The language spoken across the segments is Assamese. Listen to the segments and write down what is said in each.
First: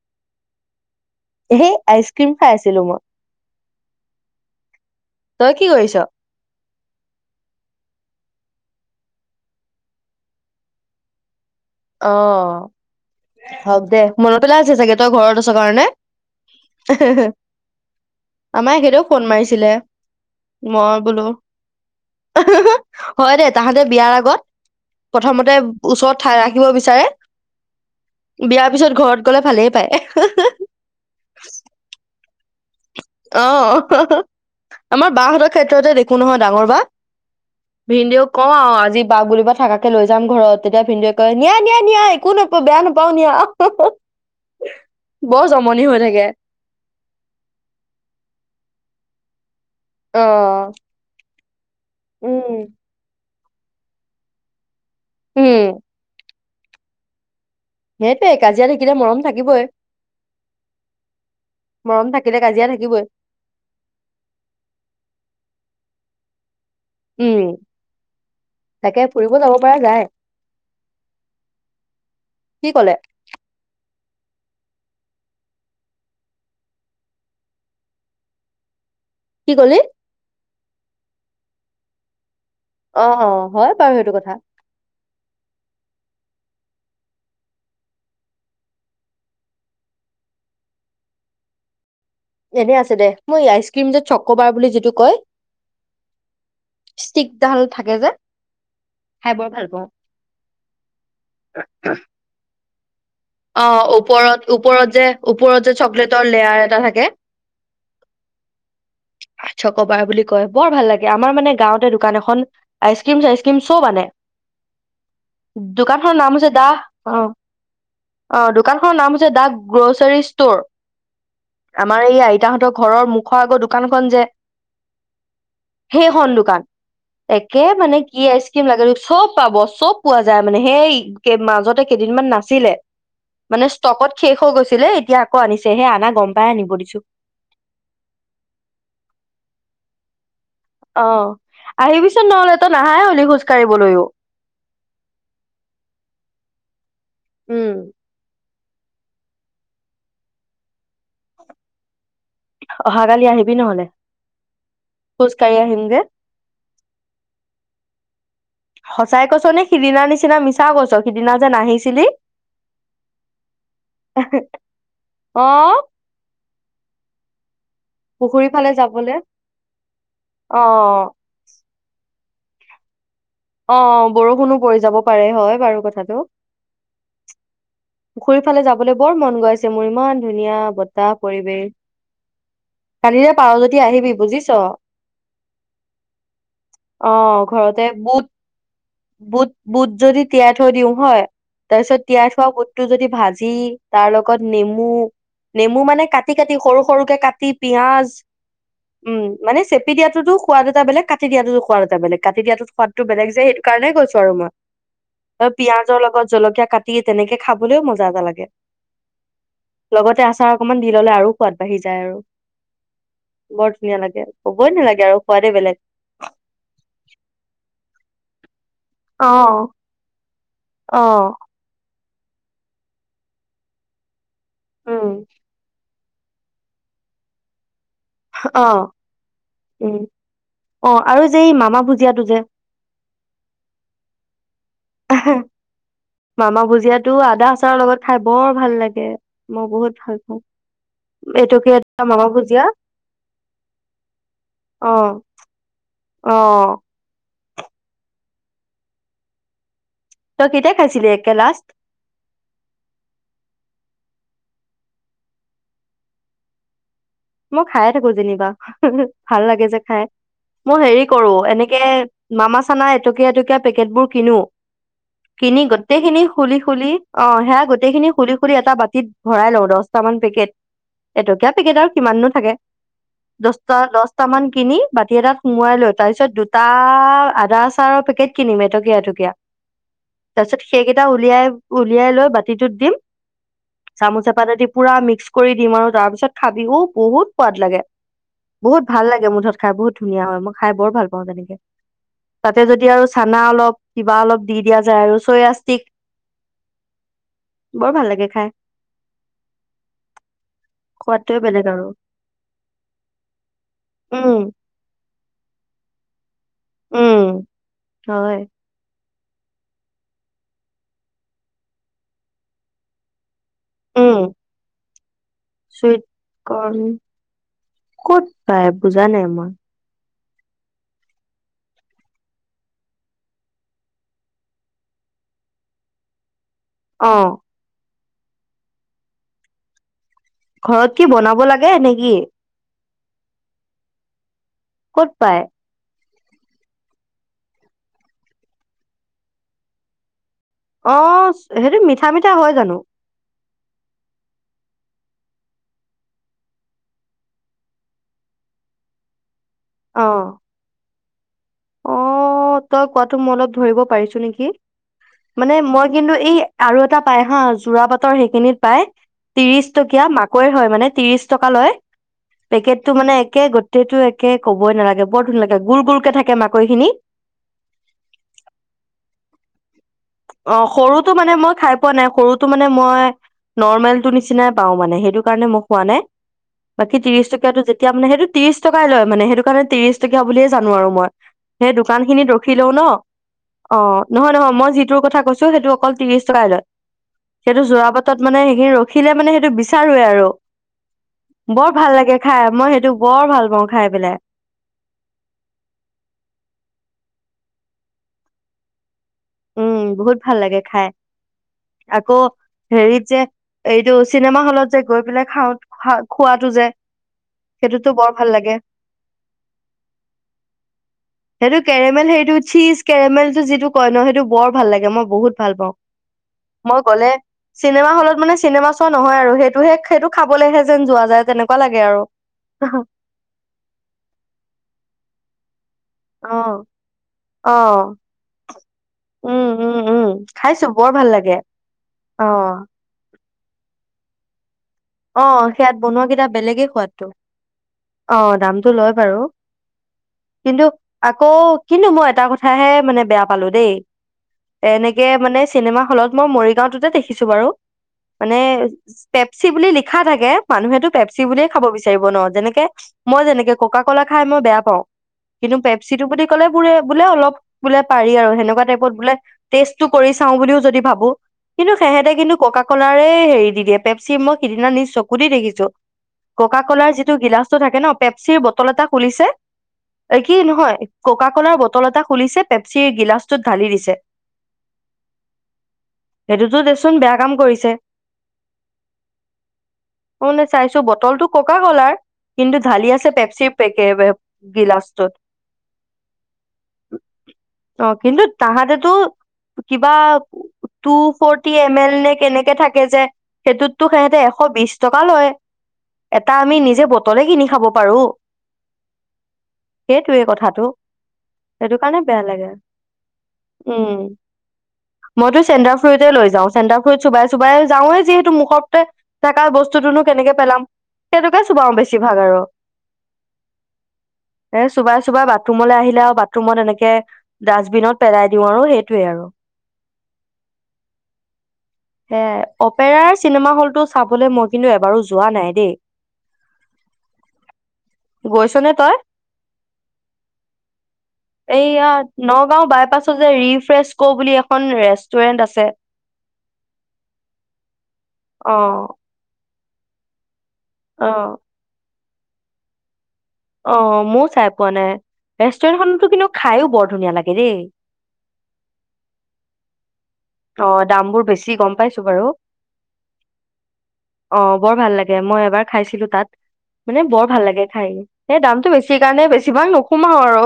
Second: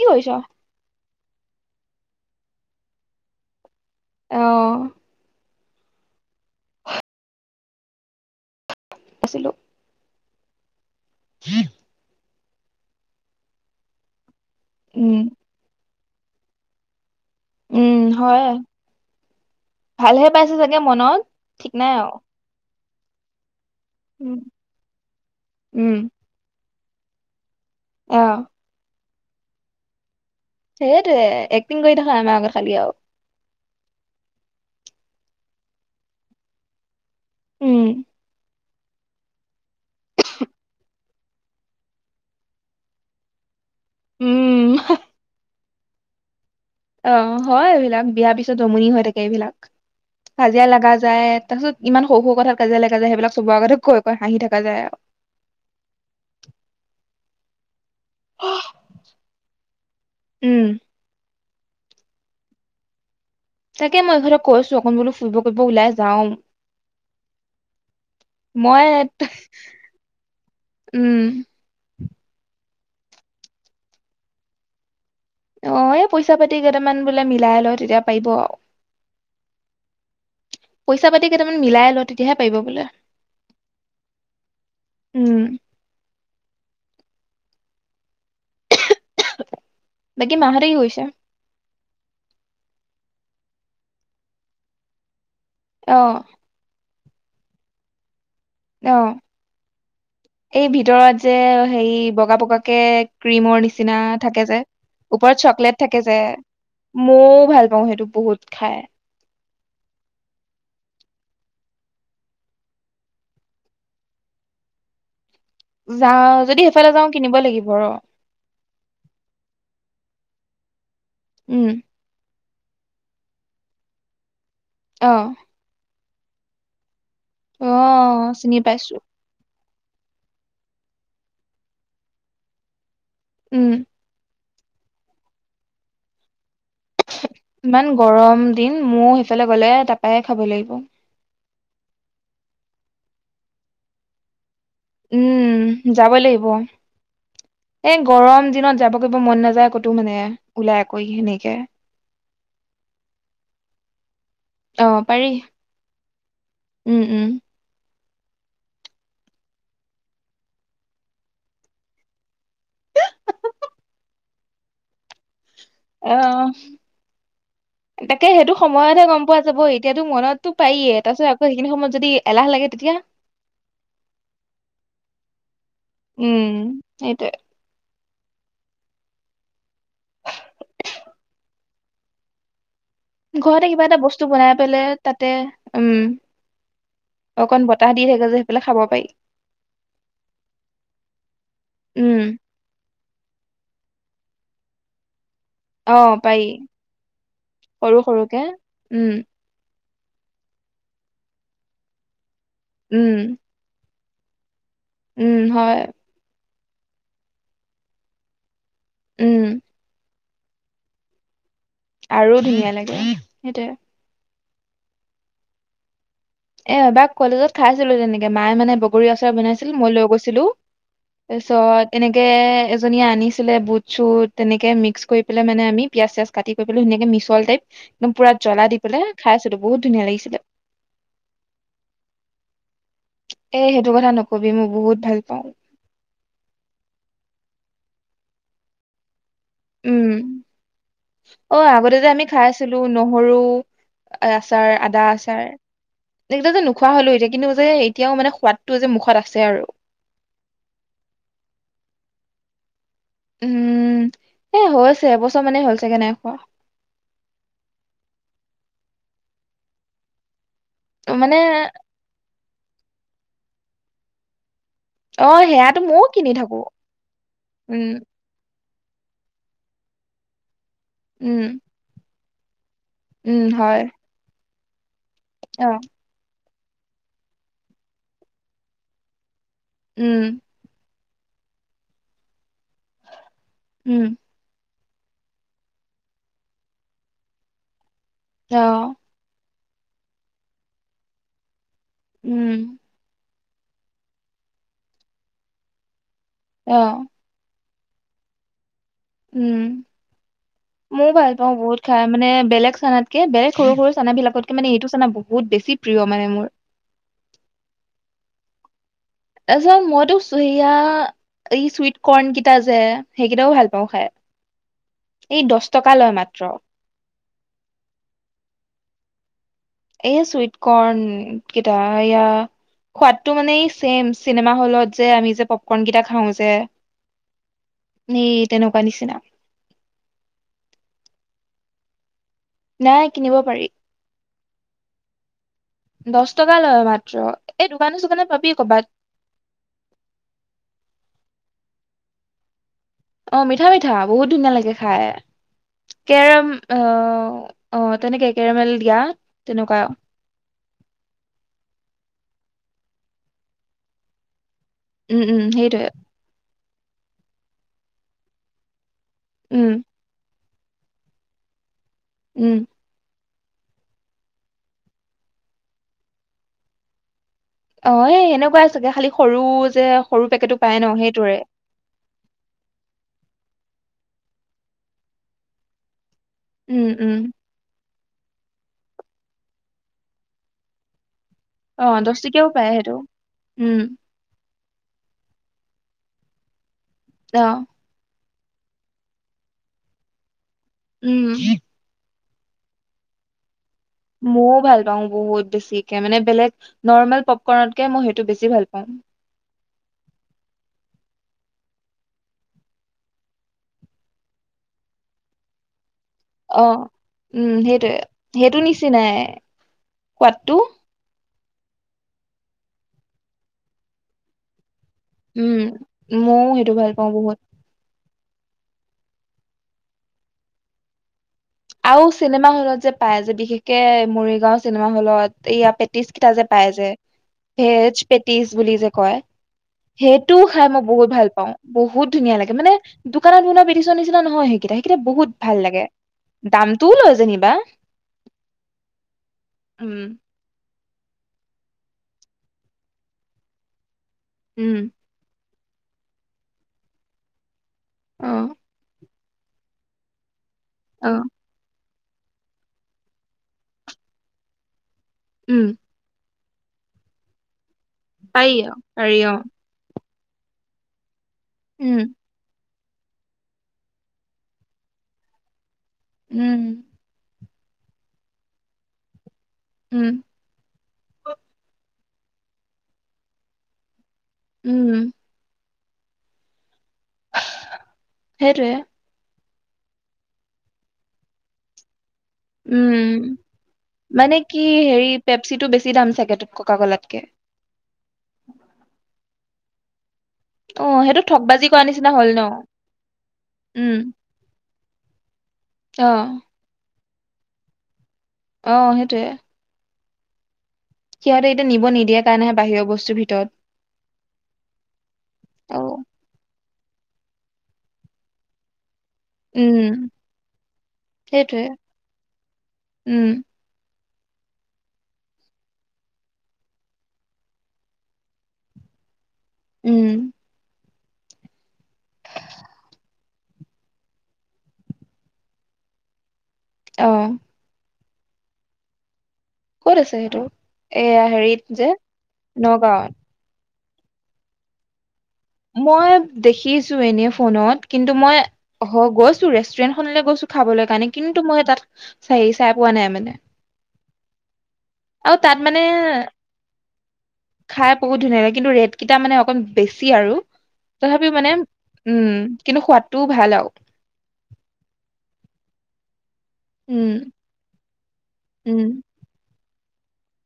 কি কৰিছ? হেই আইচক্ৰীম খাই আছিলো মই। অ'। তই কি কৰিছ? আছিলো। [inaudible] অ', হক দে মনত পেলাই আছে চাগে তই উম, ঘৰত আ'ছ কাৰণে উম, হয়। [inaudible] আমাৰ এখেতেও ফোন মাৰিছিলে ভালহে পাইছে চাগে মই মনত, বোলো ওহু। ঠিক নাই আৰু। হয় দে। তাহাতে বিয়াৰ উম, আগত প্ৰথমতে উম, ওচৰত ঠাই ৰাখি দিব বিচাৰে। অ', বিয়াৰ পিছত ঘৰত ক'লে ভালেই পায়। সেইটোৱে এক্টিং কৰি থাকা আমাৰ আগত খালি আৰু। অ', হ' হ। আমাৰ বাহতৰ ক্ষেত্ৰতে দেখো নহয় ডাঙৰ বা। উম, ভিনদেউক কওঁ আৰু আজ আজি বাক বুলিবা থাকাকে লৈ যাম ঘৰত তেতিয়া ভিন্দৌৱে কয় নিয়া, নিয়া, নিয়া একো নকও বেয়া নাপাও নিয়া অ'। হু হু উম, [inaudible] ব জমনি হৈ থাকে। অ', হয় এইবিলাক বিয়াৰ পিছত জমনি হৈ থাকে এইবিলাক। অ' কাজিয়া লাগা যায় তাৰপিছত ইমান সৰু সৰু কথাত উম কাজিয়া লগা যায় সেইবিলাক চবৰ আগতে কৈ কৈ হাঁহি থাকা যায় আৰু। উম। [inaudible] সেইটোৱে কাজিয়া থাকিলে মৰম থাকিবই। উম, মৰম থাকিলে কাজিয়া থাকিবই। তাকে মই ইহঁতক কৈছো অকণ বোলো ফুৰিব কৰিব ওলাই যাওঁ। উম [inaudible] মই তাকে ফুৰিব যাব পৰা যায়। উম, কি কলে? অ এই পইচা পাতি কেইটামান বোলে মিলাই লই তেতিয়া পাৰিব আৰু। কি কলি? পইচা পাতি কেইটামান মিলাই ল তেতিয়াহে পাৰিব বোলে অ অ হয় বাৰু সেইটো কথা। উম বাকী মাহতে কি কৰিছে? এনে আছে দে মই আইচ ক্ৰীম যেত চক্ৰবাৰ বুলি যিটো কয়। আহ। ষ্টিকডাল থাকে যে অ খাই বৰ ভাল পাওঁ এই ভিতৰত যে হেৰি বগা বগা। কেক, অ ওপৰত ওপৰত যে ওপৰত যে চকলেটৰ লেয়াৰ এটা থাকে মইও ভাল পাওঁ সেইটো বহুত খাই আছ কবাৰ বুলি কয় বৰ ভাল লাগে। আমাৰ মানে গাঁৱতে দোকান এখন আইচ ক্ৰীম চাইচ ক্ৰীম চব আনে। যা দোকানখনৰ নাম হৈছে যদি দা সেইফালে যাও অ কিনিবই লাগিব আৰু অ দোকানখনৰ নাম হৈছে দাক গ্ৰচাৰী। ষ্টৰ। উম আমাৰ এই আই তাহঁতৰ ঘৰৰ মুখৰ আগৰ দোকানখন যে আহ। সেইখন দোকান। একে মানে কি আইচ চিনি ক্ৰীম লাগে পাইছো চব পা বস্তু। চব পোৱা যায় মানে সেই মাজতে কেইদিনমান নাছিলে। মানে উম ষ্টকত শেষ হৈ গৈছে। আছিলে এতিয়া আকৌ আনিছেহে আনা গম পাই আনিব দিছো ইমান গৰম দিন মোৰ সেইফালে গলে তাৰাপাই খাব লাগিব। অ আহিবিচোন নহ'লেটো নাহাই হ'লি খোজ কাঢ়িবলৈও। উম যাব লাগিব। উম এ গৰম দিনত যাব গ মন নাযায় ক'তো মানে ওলাই আকৈ সেনেকে। অহাকালি আহিবি নহলে অ খোজ পাৰি কাঢ়ি আহিম যে উম উম। সঁচাই কৈছ নে সিদিনা নিচিনা মিছা কৈছ সিদিনা যে নাহিছিলি। অ আহ। তাকে পুখুৰী সেইটো ফালে সময়তহে যাবলে গম পোৱা যাব। এতিয়াতো মনততো অ পাৰিয়ে, তাৰ পিছত আকৌ সেইখিনি সময়ত যদি এলাহ লাগে তেতিয়া অ' বৰষুণো পৰি যাব পাৰে হয় বাৰু। কথাটো উম, সেইটোৱে। পুখুৰীৰ ফালে যাবলৈ বৰ মন গৈ আছে মোৰ, ইমান ধুনীয়া বতাহ পৰিৱেশ। কালিলে পাৰ ঘৰতে যদি কিবা এটা আহিবি বস্তু বনাই বুজিছ। পেলাই তাতে উম অ' অকন ঘৰতে বতাহ দি থাকে যে বুট সেইফালে খাব পাৰি - বুট - বুট যদি তিয়াই থৈ দিও, হয়। তাৰপিছত তিয়াই উম থোৱা বুট যদি ভাজি, তাৰ লগত নেমু নেমু মানে অ' কাটি পাৰি কাটি সৰু সৰুকে কাটি সৰু পিয়াঁজ, সৰুকে উম ‌উম। মানে চে তি দিয়াতটো সোৱাদ এটা বেলেগ, কাটি দিয়াতটো সোৱাদ এটা বেলেগ। কাটি দিয়া টোত সোৱাদটো বেলেগ উম যে সেইটো কাৰণে কৈছো। [unintelligible] উম অ' হয় পিয়াজৰ লগত জলকীয়া কাটিয়ে তেনেকে খাবলৈও মজা এটা লাগে। উম। লগতে আচাৰ অকমান দি ল'লে আৰু সোৱাদ বাঢ়ি যায় আৰু, ধুনীয়া লাগে সেইটোয়ে বৰ ধুনীয়া লাগে। কবই নালাগে আৰু সোৱাদে বেলেগ। এ‌ - এবাৰ কলেজত খাইছিলো তেনেকে, মায়ে মানে বগৰী আচাৰ অ', বনাইছিল মই লৈ গৈছিলো, অ', তাৰপিছত এনেকে এজনীয়ে আনিছিলে বুট চুট তেনেকে উম, মিক্স কৰি পেলাই মানে আমি পিয়াজ চিয়াজ কাটি কৰি পেলে ধুনীয়াক মিছল টাইপ একদম পুৰা জ্বলা দি অ', পেলাই খাইছিলো, বহুত উম, ধুনীয়া লাগিছিলে। অ', আৰু যে এই মামা ভুজিয়াটো যে এই সেইটোৰ কথা নক মামা ভুজিয়াটো আদা আছ তাৰ লগত খাই বৰ ভাল লাগে। মই বহুত উম। ভাল পাওঁ এইটো অ' কি আগতে যে আমি মামা ভুজিয়া খাইছিলো নহৰু আচাৰ, অ', আদা আচাৰ এইগিটা যে অ', নোখোৱা হ'লো কিন্তু যে এতিয়াও মানে সোৱাদটো যে মুখত আছে আৰু। তই কেতিয়া খাইছিলি একে লাষ্ট? উম, এ হৈছে এবছৰ মানেই হল চাগে নাই খোৱা। মই খায়ে থাকো যেনিবা, ভাল লাগে যে খায়। মই হেৰি কৰো মানে এনেকে মামা চানা এটকীয়া এটকীয়া পেকেট বোৰ কিনো। অ কিনি সেয়াতো গোটেই ময়ও খিনি কিনি থাকো খুলি খুলি অ সেয়া উম গোটেই খিনি খুলি খুলি এটা বা। ৰাতিত ভৰাই লওঁ দহটাামান পেকেট। এইটো উম কিয় পেকেট আৰু। মানুহ থাকে। উম দহটা হয় দহটা মান। কিনি। বাতি এটাত অ সোমোৱাই লৈ তাৰপিছত। তাৰ আদা চাৰৰ পেকেট কিনিম এটকীয়া এটকীয়া। উম তাৰ পিছত শেই গি। এটা উলিয়াই উলিয়াই লৈ বা। টোত দিম। উম চামুচ এপাতেদি। পুৰা মিক্স কৰি দিম আৰু তাৰ পিছত খাবিও। বহুত সোৱাদ লাগে। বহুত অ', ভাল লাগে মুঠত। খাই বহুত ধুনীয়া হয়। মই খাই বৰ ভাল পাওঁ তেনেকে। উম, তাতে যদি আৰু চা। না অলপ কিবা অলপ দি দিয়া যায় আৰু চৈয়া চিক। অ। বৰ ভাল লাগে খাই। উমম। মও ভাল সোৱাদটোৱে পাওঁ বেলেগ বহুত আৰু খাই। মানে বেলেগ চানাতক কে বেলেগ সৰু সৰু চানা বিলাকতক উম কে মানে এইটো চানা। বহুত বেছি প্ৰিয় মানে মোৰ। উম, হয়। তাৰপিছত মইটো সেয়াআ এই চুইট কৰ্ণ কিটা যে। সেইকেইটাও ভাল পাওঁ খাই। উম। এই দহ টকা চুইট লয় মাত্ৰ কৰ্ণ, ক'ত পায় বুজা নাই মই। উম এইয়া চুইট কৰ্ণ কেইটা, এয়া সোৱাদটো মানে ছেম চিনেমা হলত যে আমি যে পপকৰ্ণ কেইটা খাওঁ যে। অ। নেই তেনেকুৱা নিচিনা। ঘৰত কি বনাব লাগে নে কি? নাই কিনিব পাৰি। ক'ত পায়? দহ টকা লয় মাত্ৰ এই দোকানে চোকানে পাবি কৰবাত। অ' সেইটো মিঠা মিঠা হয় জানো? অ মিঠা মিঠা বহুত ধুনীয়া লাগে। খাই কেৰম অঅ তেনেকে কেৰমেল দিয়া। তেনেকুৱা। অ অ' তই কোৱাটো মই অলপ ধৰিব পাৰিছো নেকি? উম, উম, মানে মই সেইটোৱে কিন্তু এই। আৰু এটা পায় হা যোৰা বাটৰ সেইখিনিত পায়। তিৰিচ উম, টকীয়া মাক হয়, হয়, মানে ত্ৰিশ টকা লয়। উম, পেকেটটো মানে একে গোটেটো একে ক'বই নালাগে বৰ [unintelligible] লাগে গুল গুলকে থাকে [unintelligible] কৈখিনি অ', এই এনেকুৱাই চাগে খালি সৰু যে সৰু অ পেকেটটো পায় ন' সৰুটো মানে সেইটোৰে। মই খাই পোৱা নাই টো নিচিনাই পাওঁ মানে সেইটো কাৰণে মই খোৱা নাই। উম, বাকী উম, ত্ৰিশ টকীয়াটো যেতিয়া এতিয়া মানে সেইটো ত্ৰিশ টকাই লয় মানে সেইটো কাৰণে ত্ৰিশ টকীয়া বুলিয়ে জানো আৰু মই। সেই দোকান অ', দহ খিনিত টকীয়াও ৰখি পায় লওঁ ন' সেইটো উম, অ', নহয়, নহয় মই। যিটোৰ কথা কৈছো সেইটো অকল ত্ৰিশ টকাই লয়। সেইটো অ', যোৰাবাটত মানে সেইখিনি ৰখিলে মানে সেইটো বিচাৰোৱে আৰু। উম, বৰ ভাল লাগে। খাই মই সেইটো বৰ ভাল পাওঁ। খাই পেলাই মও ভাল পাওঁ বহুত বেছিকে মানে বেলেগ নৰ্মেল প'পকৰ্ণতকে মই সেইটো বেছি ভাল পাওঁ। উম, বহুত ভাল লাগে খাই আকৌ হেৰিত যে এইটো চিনেমা হ'লত যে গৈ পেলাই খাওঁ খ অ', উম, সেইটোৱে ভাল লাগে সেইটো নিচিনাই সোৱাদটো। সেইটো কেৰেমেল হেইটো চিজ কেৰেমেল টো যিটো কয় নহ টো বৰ ভাল লাগে। মই বহুত ভাল উম, পাওঁ ময়ও সেইটো মই ভাল পাওঁ গলে বহুত চিনেমা হ'লত মানে চিনেমা চোৱা নহয় আৰু সেইটোহে সেইটো খাবলেহে যেন যোৱা যায় তেনেকুৱ আৰু চিনেমা হ'লত যে পাই যে বিশেষকে মৰিগাওঁ চিনেমা হ'লত য়া পে টিচ কিটা যে অ', পায় যে অ', ভেজ পেটিচ বুলি যে কয় উম, উম, উম, সেইটোও খাইছো খাই মই বৰ বহুত ভাল লাগে। পাওঁ বহুত ধুনীয়া লাগে অ', মানে। দোকানত বনোৱা পেটিচৰ নিচিনা নহয় সেইকেইটা। সেইকেইটা বহুত অ', ভাল সেয়াত লাগে বনোৱা কেইটা বেলেগে দামটোও সোৱাদটো লয় যেনিবা অ', দামটো লয় বাৰু উম কিন্তু আকৌ কিন্তু মই এটা কথাহে মানে বেয়া পালো দেই। উম এনেকে মানে চিনেমা হলত মৰিগাওঁটোতে দেখিছো বাৰু অ মানে পেপছি বুলি লিখি। লিখা থাকে। মানুহেতো অ পেপচি বুলিয়ে খাব। বিচাৰিব ন যেনেকে মই যেনেকে ককা ক'লা খাই মই বেয়া পাও। কিন্তু উম পেপচিটো বুলি কলে বুৰে বোলে অলপ বোলে পাৰি আৰু সেনেকুৱা অ টাইপত বোলে পাৰি অ টেষ্ট টো কৰি চাওঁ বুলিও যদি ভাবো কিন্তু উম সেহেঁতে কিন্তু ককাক কলাৰে হেৰি দি দিয়ে পেপচি মই সিদিনা নিজ চকু দি দেখিছো। ককা উম কলাৰ যিটো গিলাচ থাকে ন পেপচিৰ বটল এটা খুলিছে। উম এ কি নহয় ককা কলাৰ বটল এটা খুলিছে পেপচিৰ গিলাচটোত ঢালি দিছে। উম। সেইটো তো দে চোন বেয়া কাম কৰিছে। সেইটোৱে অনে চাইছো বটলটো ককা কলাৰ। কিন্তু ঢালি উম আছে পেপচিৰ পেকে মানে কি হেৰি গিলাচটোত পেপচিটো বেছি দাম চাগে ককা কলাতকে অ কিন্তু তাহাঁতেতো। কিবা, অ টু সেইটো ফৰটি ঠগবাজি এম কৰা এল নিচিনা নে হ'ল ন কেনেকে থাকে যে সেইটোত। তো উম সেহঁতে এশ বিশ। টকা লয়। অ এটা আমি নিজে ব ত তলে কিনি খাব পাৰো। অ সেইটোৱে। সেইটোৱে কথাটো। সেইটো নিব কাৰণে নিদিয়ে বেয়া লাগে কাৰণেহে বাহিৰৰ বস্তুৰ ভিতৰত উম মইতো চেণ্ডাৰ অ ফ্ৰুতে লৈ যাও। চেন্তাৰফ্ৰুত চুবাই চুবাই যাওৱে যিহেতু মুখত থেকা বস্তুটোনো উম কেনেকে পেলাম তেনেকুৱাই সেইটোৱে চুবাও বেছিভাগ আৰু উম এ চোবাই চোবাই বাথৰুমলৈ আহিলে আৰু বাথৰুমত এনেকে ডাষ্টবিনত পেলাই দিও। আৰু সেইটোয়ে আৰু- উম। সে অপেৰাৰ চিনেমা হল। টো চাবলে মই কিন্তু এবাৰো যোৱা নাই দেই। আহ। গৈছনে তই? ক'ত আছে সেইটো এয়া হেৰিত যে এইয়া, নগাঁও নগাঁৱত বাইপাছত যে ৰিফ্ৰেচ, ক' বুলি এখন ৰেষ্ট, মই দেখিছো এনে ফোনত। কিন্তু মই, হে, অ', হ', গৈছো। ৰেষ্টুৰেণ্ট খনলে গৈছো। খাবলৈ কাৰণে, অ', কিন্তু মই তাত চাই, চায় পোৱা নাই মানে? অ, ময়ো চাই পোৱা নাই, আৰু তাত ৰেষ্টুৰেন্ট মানে খনতো কিন্তু খাইয়ো বৰ ধুনীয়া লাগে দেই। খাই বহুত ধুনীয়া লাগে কিন্তু ৰেট কেইটা মানে অকণ বেছি আৰু অ, ' দাম বোৰ তথাপিও মানে বেছি গম পাইছো বাৰু উম কিন্তু সোৱাদটোও ভাল আৰু অ', বৰ ভাল লাগে, মই এবাৰ খাইছিলো। তাত, মানে উম বৰ ভাল লাগে খাই। এই দামটো উম বেছি কাৰণে বেছি ভাগ নু, সোমাও আৰু,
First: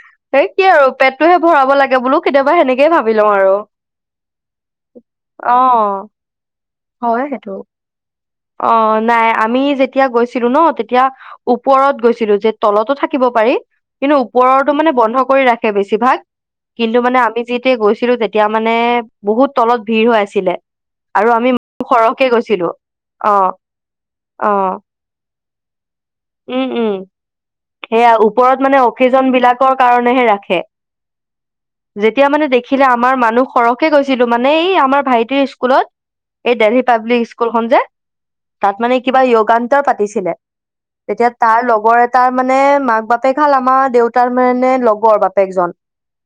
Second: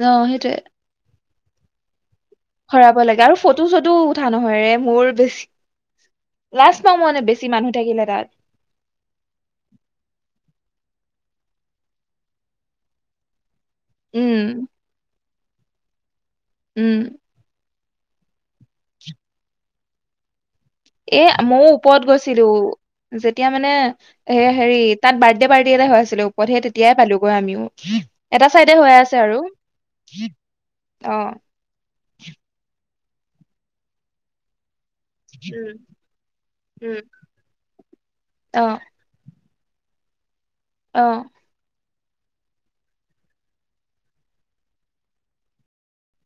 অ এই সেইটোয়ে কি আৰু পেট, পেটতোহে ভৰাব লাগে বোলো। কেতিয়াবা সেনেকেই ভৰাব ভাবি লাগে লওঁ আৰু। চটো ফটো উঠা নহয় ৰে মোৰ বেছি, অ', লাজ পাওঁ মানে হয় বেছি সেইটো। মানুহ থাকিলে, তাত অ', নাই আমি যেতিয়া গৈছিলো ন', তেতিয়া ওপৰত গৈছিলো যে, তলতো থাকিব পাৰি। কিন্তু উম ওপৰৰতো মানে বন্ধ, কৰি ৰাখে বেছিভাগ, উম কিন্তু মানে আমি যি, গৈছিলো তে, এতিয়া মানে বহুত তলত, - ভিৰ হৈ আছিলে। এ, আৰু আমি মইও ওপৰত সৰহকে গৈছিলো। অ যেতিয়া মানে এ অ হেৰি তাত, বাৰ্থদে- পাৰ্টি এটা হয় আছ, উম- উম সেয়া এটা ওপৰত চাইডে মানে হৈ আছে অকেজন আৰু বিলাকৰ কাৰণেহে ৰাখে। অ যেতিয়া মানে দেখিলে, আমাৰ মানুহ সৰহকে গৈছিলো, মানে এই আমাৰ ভাইটি স্কুলত এই দিল্লী উম উম পাব্লিক স্কুল খন যে, অ তাত মানে কিবা য়গান, তই পাতিছিলে, অ তেতিয়া তাৰ লগৰ এটা তাৰ মানে মাক বাপেক হল আমাৰ দেউতাৰ মানে লগৰ বাপেকজন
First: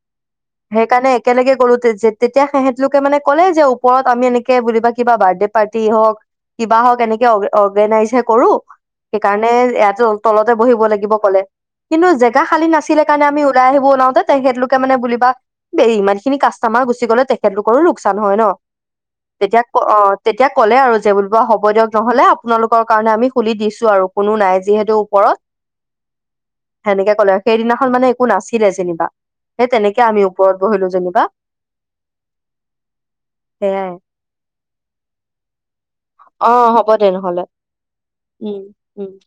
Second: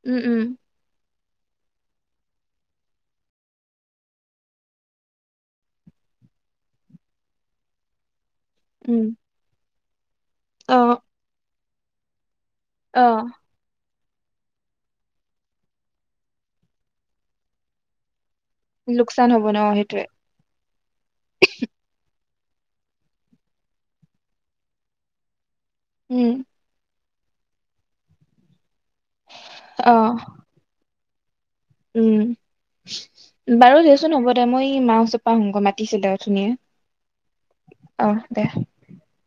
উম উম সেইকাৰণে একেলগে গ'লো তেতিয়া সিহঁতলোকে মানে ক'লে যে ওপৰত আমি এনেকে বুলে কিবা বাৰ্থডে পাৰ্টি হওক কিবা হওক এনেকে অৰ্গেনাইজ হে কৰো উম কাৰণে ইয়াতো তলতে অ বহিব লাগিব কলে কিন্তু যে খালী নাছিলে অ কাৰণে আমি ওলাই আহিবও নোৱাৰো তেখেতলোকে মানে বুলিবা ইমান খিনি কাষ্টমাৰ গুচি গ'লে তেখেতলোকৰো লোকচান হয় ন লোকচান হব ন তেতিয়া অ সেইটোৱে তেতিয়া ক'লে আৰু যে বোলিব হ'ব দিয়ক নহ'লে আপোনালোকৰ কাৰণে আমি খুলি দিছো আৰু কোনো নাই যিহেতু ওপৰত উম সেনেকে কলে সেইদিনা মানে একো নাছিলে যেনিবা সেই অ তেনেকে আমি ওপৰত বহিলো যেন ক [unintelligible] উম বাৰু সেয়াই দেচোন হ'ব দে মই এ মা ওচৰ পৰা আহোগে মাতিছিলে অথনিয়ে অ হ'ব দে নহ'লে অ দে উম উ [inaudible]